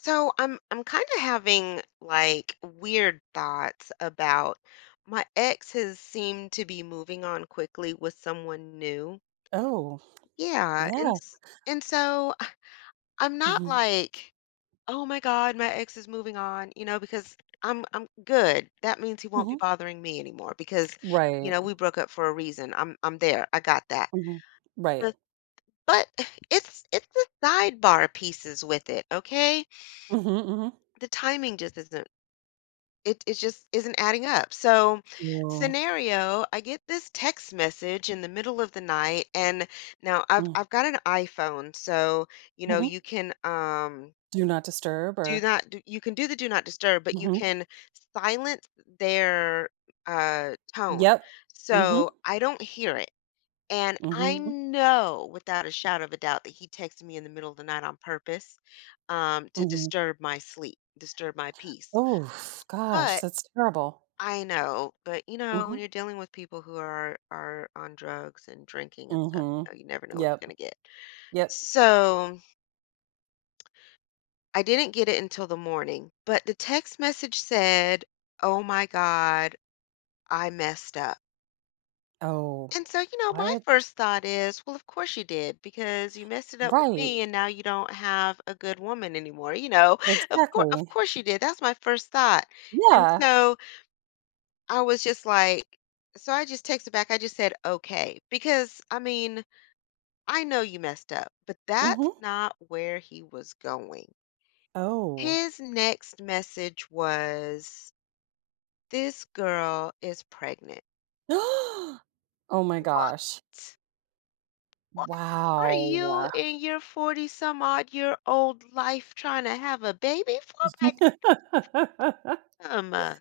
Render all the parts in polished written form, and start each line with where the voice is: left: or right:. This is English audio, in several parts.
left: So I'm kind of having like weird thoughts about. My ex has seemed to be moving on quickly with someone new.
right: Oh,
left: Yeah, and
right: yeah.
left: s- and so I'm not
right: Mhm,
left: like, "Oh my God, my ex is moving on," because I'm good. That means he won't be
right: mhm.
left: bothering me anymore because,
right: Right,
left: we broke up for a reason. I'm there. I got that.
right: mhm, right.
left: But but it's the sidebar pieces with it, okay?
right: Mhm, mhm.
left: The timing just isn't it it just isn't adding up. So,
right: Oh,
left: scenario, I get this text message in the middle of the night, and now I've
right: mm,
left: I've got an iPhone, so
right: mhm.
left: you can
right: Do not disturb
left: do
right: or
left: not do, you can do the "do not disturb," but you
right: Mhm.
left: can silence their tone.
right: Yep. Mhm,
left: So, I don't hear it. And I
right: mhm,
left: know without a shadow of a doubt that he texted me in the middle of the night on purpose, to
right: mhm.
left: disturb my sleep, disturb my peace.
right: Oof, gosh,
left: But
right: that's terrible.
left: I know, but when
right: Mhm,
left: you're dealing with people who are on drugs and drinking and stuff,
right: mhm.
left: you never know what
right: Yep,
left: you're gonna get.
right: yep.
left: So I didn't get it until the morning, but the text message said, "Oh my God, I messed up."
right: Oh,
left: And so, my
right: what?
left: first thought is, well, of course you did, because you messed it up with
right: Right,
left: me, and now you don't have a good woman anymore.
right: exactly.
left: Of course you did. That's my first thought. And
right: Yeah,
left: so I was just like so I just texted back. I just said, "Okay," because I mean, I know you messed up, but that's
right: mhm.
left: not where he was going.
right: Oh.
left: His next message was, "This girl is pregnant."
right: Oh my
left: What?
right: gosh.
left: What are you
right: Wow.
left: in your 40 some odd year old life trying to have a baby for, madam?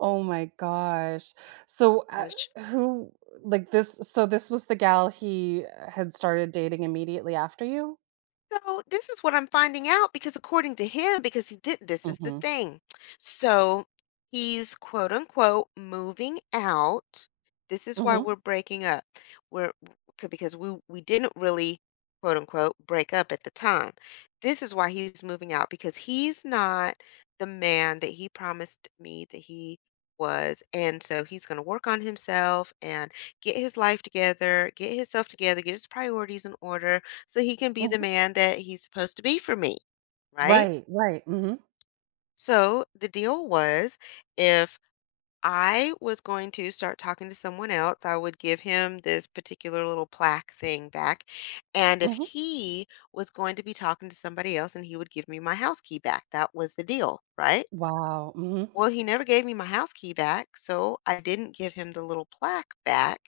right: Oh my gosh. So, who like this so this was the gal he had started dating immediately after you?
left: So this is what I'm finding out because, according to him, because he did this is the
right: Mhm.
left: thing. So he's, quote unquote, moving out. This is why
right: Mhm.
left: we're breaking up. We're because we didn't really, quote unquote, break up at the time. This is why he's moving out, because he's not the man that he promised me that he was, and so he's going to work on himself and get his life together, get himself together, get his priorities in order so he can be the
right: Mhm.
left: man that he's supposed to be for me, right?
right: Right, right. Mhm.
left: So the deal was, if I was going to start talking to someone else, I would give him this particular little plaque thing back. And if
right: Mhm.
left: he was going to be talking to somebody else, and he would give me my house key back. That was the deal, right?
right: Wow. Mhm.
left: Well, he never gave me my house key back, so I didn't give him the little plaque back.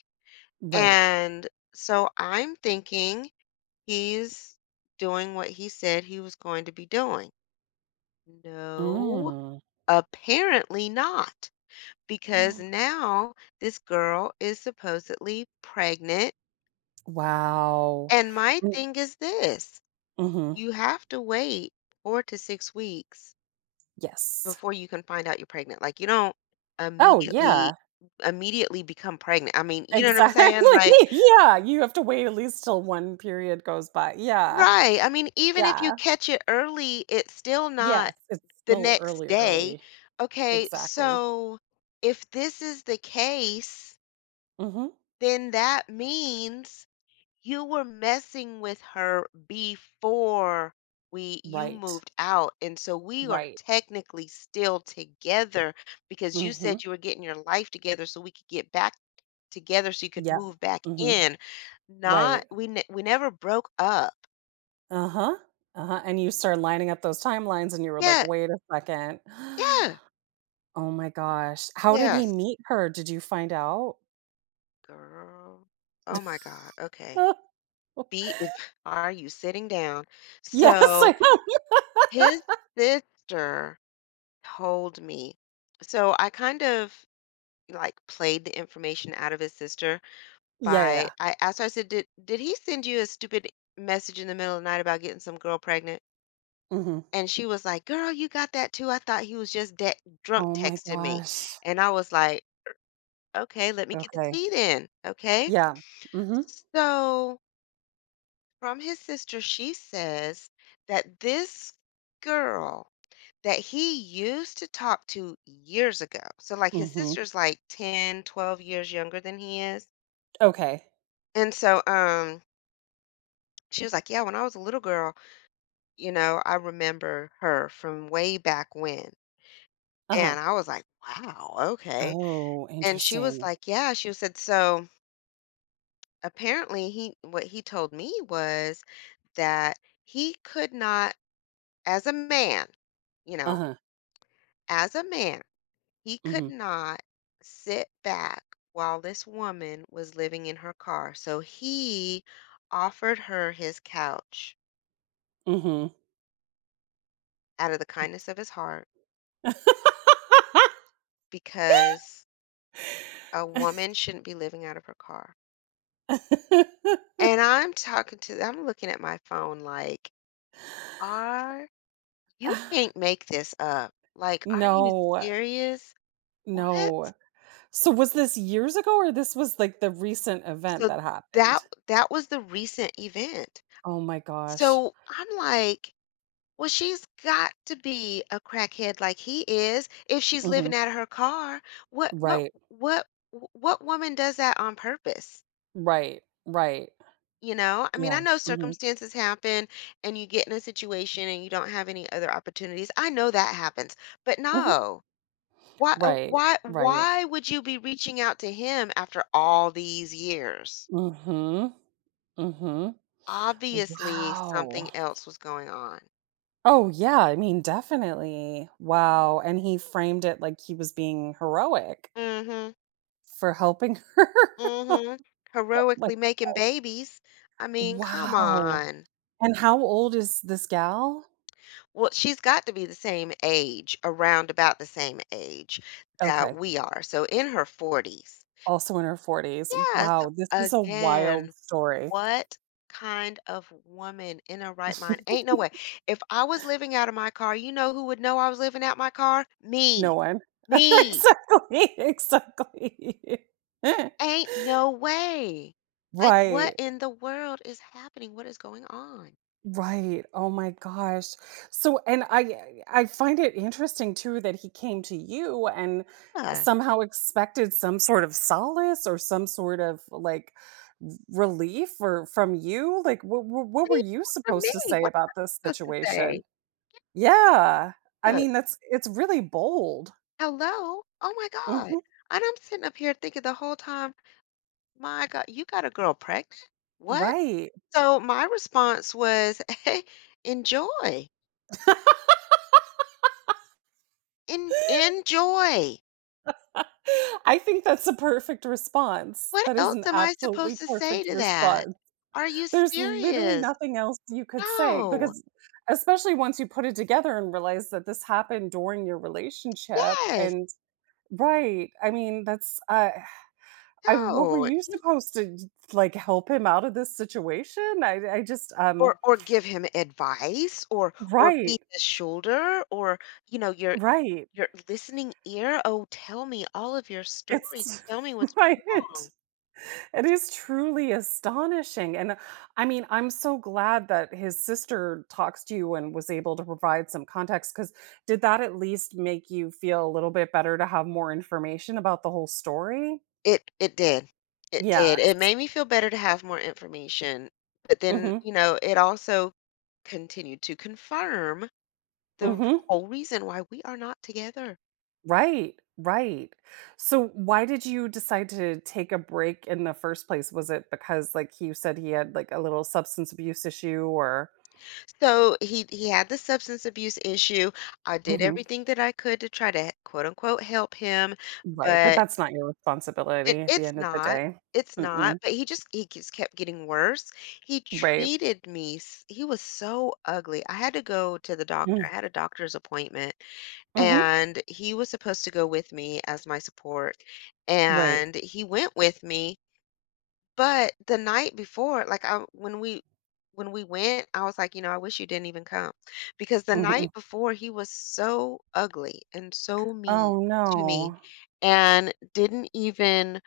right: Right.
left: And so I'm thinking he's doing what he said he was going to be doing. No,
right: Mm.
left: apparently not, because now this girl is supposedly pregnant.
right: Wow.
left: And my
right: N
left: thing is this:
right: Mhm.
left: you have to wait 4 to 6 weeks
right: Yes.
left: before you can find out you're pregnant. Like, you don't
right: Oh, yeah.
left: immediately immediately become pregnant. I mean, you know what I'm
right: Exactly.
left: saying? Like.
right: Yeah, you have to wait at least till one period goes by. Yeah.
left: Right, I mean, even if you
right: Yeah.
left: catch it early, it's still
right: Yes,
left: not
right: it's
left: the
right: still
left: next
right: early,
left: day.
right: early.
left: Okay,
right: Exactly.
left: so if this is the case,
right: Mhm.
left: then that means you were messing with her before we you
right: Right,
left: moved out, and so we are
right: right.
left: technically still together, because you
right: Mhm.
left: said you were getting your life together so we could get back together so you could
right: Yep.
left: move back
right: Mhm.
left: in.
right: Right.
left: Not we never broke up.
right: Uh-huh. Uh-huh, and you started lining up those timelines and you were like,
left: Yeah,
right: "Wait a second."
left: yeah.
right: Oh my gosh. How did he
left: Yes,
right: meet her? Did you find out?
left: girl. Oh my God. Okay. Be are you sitting down?
right: Yes,
left: So
right: I know.
left: his sister told me. So I kind of like played the information out of his sister
right: Yeah, yeah,
left: by I asked her. I said, Did he send you a stupid message in the middle of the night about getting some girl pregnant?"
right: yeah. Mhm.
left: And she was like, "Girl, you got that too. I thought he was just de drunk
right: Oh my
left: texting me."
right: gosh.
left: And I was like, "Okay, let me get the
right: Okay.
left: tea then. Okay."
right: Yeah. Mhm.
left: So from his sister, she says that this girl that he used to talk to years ago — so, like, his
right: Mhm.
left: sister's, like, 10, 12 years younger than he is,
right: Okay.
left: and so, she was like, "Yeah, when I was a little girl, you know, I remember her from way back when."
right: Uh-huh.
left: And I was like, "Wow, okay."
right: Oh,
left: And she was
right: interesting.
left: like, "Yeah," she said, "so, apparently, he what he told me was that he could not, as a man, you know,
right: Uh-huh.
left: as a man, he could
right: Mhm.
left: not sit back while this woman was living in her car. So he offered her his couch
right: Mhm.
left: out of the kindness of his heart, because a woman shouldn't be living out of her car." And I'm talking to I'm looking at my phone like, "Are you — can't make this up. Like, are you
right: No.
left: serious? What?"
right: No. So was this years ago or this was like the recent event
left: So
right: that
left: that
right: happened?
left: that was the recent event.
right: Oh my gosh.
left: So I'm like, well, she's got to be a crackhead like he is if she's
right: Mhm.
left: living out of her car. What what
right: Right.
left: what what woman does that on purpose?
right: Right. Right.
left: You know, I mean,
right: Yeah.
left: I know
right: Mhm.
left: circumstances happen and you get in a situation and you don't have any other opportunities. I know that happens. But
right: Mhm.
left: no. Why uh,
right: Right.
left: why
right: Right.
left: why would you be reaching out to him after all these years?
right: Mhm. Mhm.
left: Obviously,
right: Wow.
left: something else was going on.
right: Oh yeah, I mean, definitely. Wow, and he framed it like he was being heroic
left: Mhm.
right: for helping her.
left: Mhm.
right: Like,
left: Heroically making babies. I mean, come
right: wow.
left: on.
right: And how old is this gal?
left: Well, she's got to be the same age, around about the same age that
right: Okay.
left: we are. So in her 40s.
right: Also in her 40s.
left: Yeah, so
right: Wow, this is a wild
left: again,
right: story.
left: what kind of woman in her right mind? Ain't no way. If I was living out of my car, you know who would know I was living out my car?
right: No
left: Me.
right: one.
left: Me.
right: Exactly, exactly.
left: Ain't no way. Like, what
right: Right,
left: in the world is happening? What is going on?
right: right. Oh my gosh. So and I find it interesting too that he came to you and
left: Yeah.
right: somehow expected some sort of solace or some sort of, like, relief or from you, like, what
left: What do
right: were
left: you
right: you
left: want from
right: supposed to
left: me?
right: say
left: What
right: about this
left: am supposed to
right: situation?
left: say?
right: Yeah. I
left: Look,
right: mean, that's it's really bold.
left: hello? Oh my God.
right: Mhm.
left: And I'm sitting up here thinking the whole time, my God, you got a girl pregnant? What?
right: Right.
left: So my response was, enjoy. En enjoy.
right: I think that's a perfect response.
left: What
right: That is
left: else
right: an
left: am I supposed
right: absolutely
left: to say
right: perfect
left: to that?
right: response.
left: Are you
right: There's literally
left: serious?
right: nothing else you could say
left: No.
right: because especially once you put it together and realize that this happened during your relationship
left: Yes.
right: and, right. I mean, that's I what were
left: No.
right: you supposed to like, help him out of this situation?
left: Or give him advice, or
right: Right,
left: be his shoulder, or you know your
right: right.
left: Your listening ear? Oh, tell me all of your stories.
right: It's
left: Tell me what's
right: right.
left: wrong.
right: It is truly astonishing, and I mean, I'm so glad that his sister talks to you and was able to provide some context. Because did that at least make you feel a little bit better to have more information about the whole story?
left: It did. It did. It
right: Yes.
left: made me feel better to have more information, but then,
right: Mhm.
left: you know, it also continued to confirm the
right: Mhm.
left: whole reason why we are not together.
right: Right, right. So why did you decide to take a break in the first place? Was it because, like, you said he had, like, a little substance abuse issue or
left: So he had the substance abuse issue. I did
right: mhm.
left: everything that I could to try to, quote unquote, help him,
right: Right, but
left: but
right: that's not your
left: It
right: responsibility at the
left: it's
right: end of the
left: not,
right: day.
left: it's not,
right: Mm-mm.
left: but he just kept getting worse. He
right: Right.
left: treated me s He was so ugly. I had to go to the doctor.
right: Mm,
left: I had a doctor's appointment,
right: mhm.
left: and he was supposed to go with me as my support,
right: Right.
left: and he went with me, but the night before, like, I when we went, I was like, "You know, I wish you didn't even come," because the
right: Mhm.
left: night before, he was so ugly and so mean
right: Oh,
left: to me
right: no.
left: and didn't even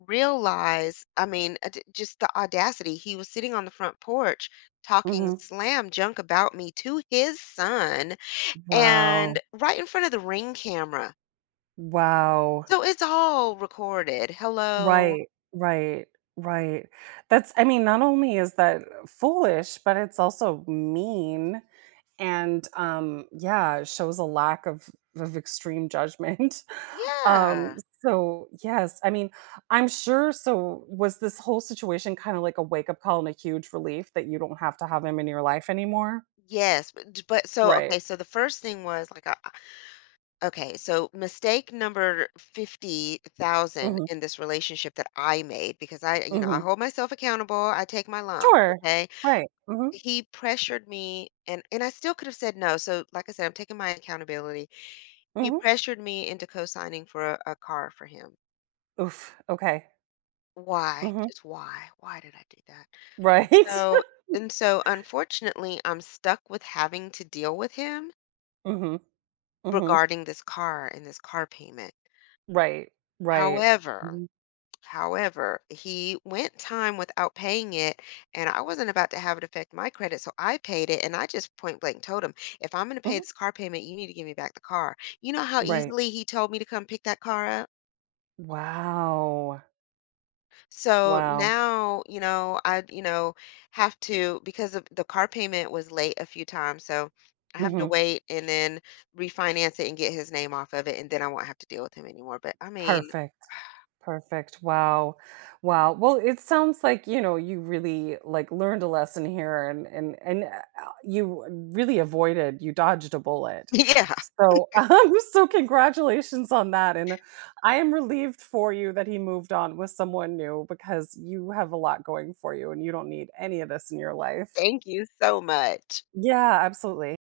left: realize — I mean, d just the audacity. He was sitting on the front porch talking
right: Mhm.
left: slam junk about me to his son
right: Wow.
left: and right in front of the Ring camera.
right: Wow.
left: So it's all recorded. Hello.
right: Right, right, right. That's I mean, not only is that foolish, but it's also mean and, yeah, it shows a lack of extreme judgment. Um,
left: Yeah.
right: so, yes, I mean, I'm sure so was this whole situation kinda like a wake-up call and a huge relief that you don't have to have him in your life anymore?
left: Yes, but so
right: Right.
left: okay, so the first thing was like, okay, so mistake number 50,000
right: Mhm,
left: in this relationship that I made because I, you know, I
right: mhm.
left: hold myself accountable. I take my lumps,
right: Sure.
left: okay?
right: Right. Mhm.
left: He pressured me and I still could have said no. So like I said, I'm taking my accountability. He
right: Mhm.
left: pressured me into co-signing for a car for him.
right: Oof. Okay.
left: Why?
right: Mhm.
left: Just why? Why did I do that? And
right: Right.
left: so and so unfortunately, I'm stuck with having to deal with him
right: Mhm. Mhm.
left: regarding this car and this car payment.
right: Right. Right.
left: However,
right: Mhm.
left: however, he went time without paying it, and I wasn't about to have it affect my credit, so I paid it. And I just point blank told him, if I'm going to pay
right: Mhm.
left: this car payment, you need to give me back the car. You know how
right: Right.
left: easily he told me to come pick that car up?
right: Wow.
left: So
right: Wow.
left: now, you know, I, you know, have to — because of the car payment was late a few times. So I have to
right: Mhm.
left: wait and then refinance it and get his name off of it. And then I won't have to deal with him anymore. But I mean,
right: Perfect. Perfect. Wow. Wow. Well, it sounds like, you know, you really like learned a lesson here and you you dodged a bullet.
left: yeah,
right: So, so congratulations on that. And I am relieved for you that he moved on with someone new because you have a lot going for you and you don't need any of this in your life.
left: thank you so much.
right: Yeah, absolutely.